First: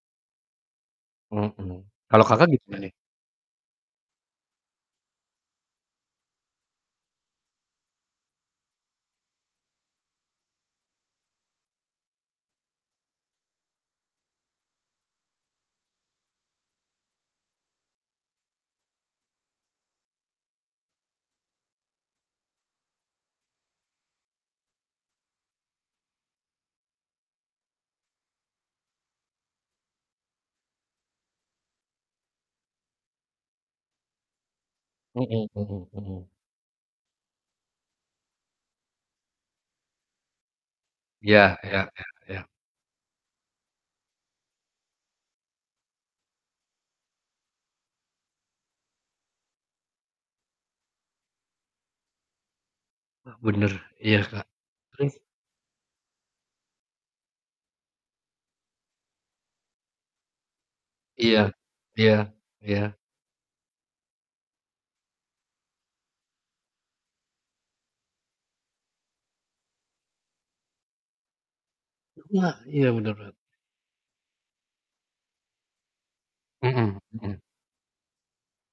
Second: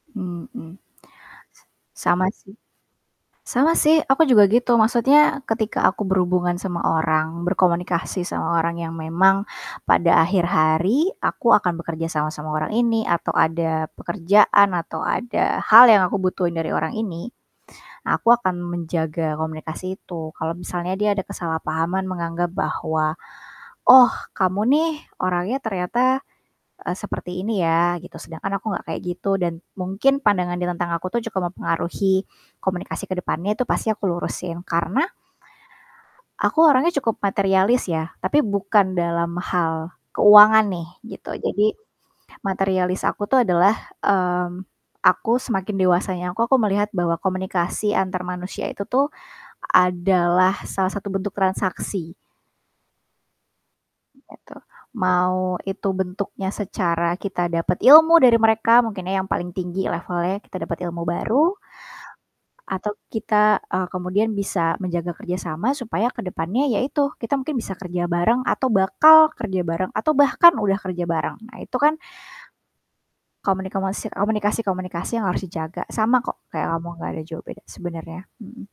Mhm. S Mhm. sama Kalau Kakak sih. gimana nih? Sama sih aku juga gitu maksudnya ketika aku berhubungan sama orang, berkomunikasi sama orang yang memang pada akhir hari aku akan bekerja sama sama orang ini, atau ada pekerjaan atau ada hal yang aku butuhin dari orang ini. Aku akan menjaga komunikasi itu kalau misalnya dia ada kesalahpahaman menganggap bahwa, "Oh kamu nih orangnya ternyata, eee, seperti ini ya." Gitu sedangkan aku nggak kayak gitu dan mungkin pandangan dia tentang aku tuh cukup mempengaruhi komunikasi ke depannya itu pasti aku lurusin karena Mhm mhm mhm. aku orangnya cukup materialis ya, tapi bukan dalam hal keuangan nih gitu. Iya Jadi iya iya iya. materialis aku tuh adalah, mmm, aku semakin dewasanya aku aku melihat bahwa komunikasi antar manusia itu tuh adalah salah satu bentuk transaksi. Eee. Bener, iya Kak. Gitu. Please Mau itu bentuknya secara kita dapat ilmu dari mereka, mungkin ya yang paling tinggi levelnya kita dapat ilmu Iya, baru, iya, atau iya. kita, eee, kemudian bisa menjaga kerja sama supaya ke depannya, yaitu kita mungkin bisa kerja bareng, atau bakal kerja bareng, atau bahkan udah kerja bareng. Nah itu kan Wah, iya bener bener komunikomasi komunikasi-komunikasi yang harus dijaga sama kok kayak Mhm ngomong, nggak ada mhm. jauh beda sebenarnya, mhm.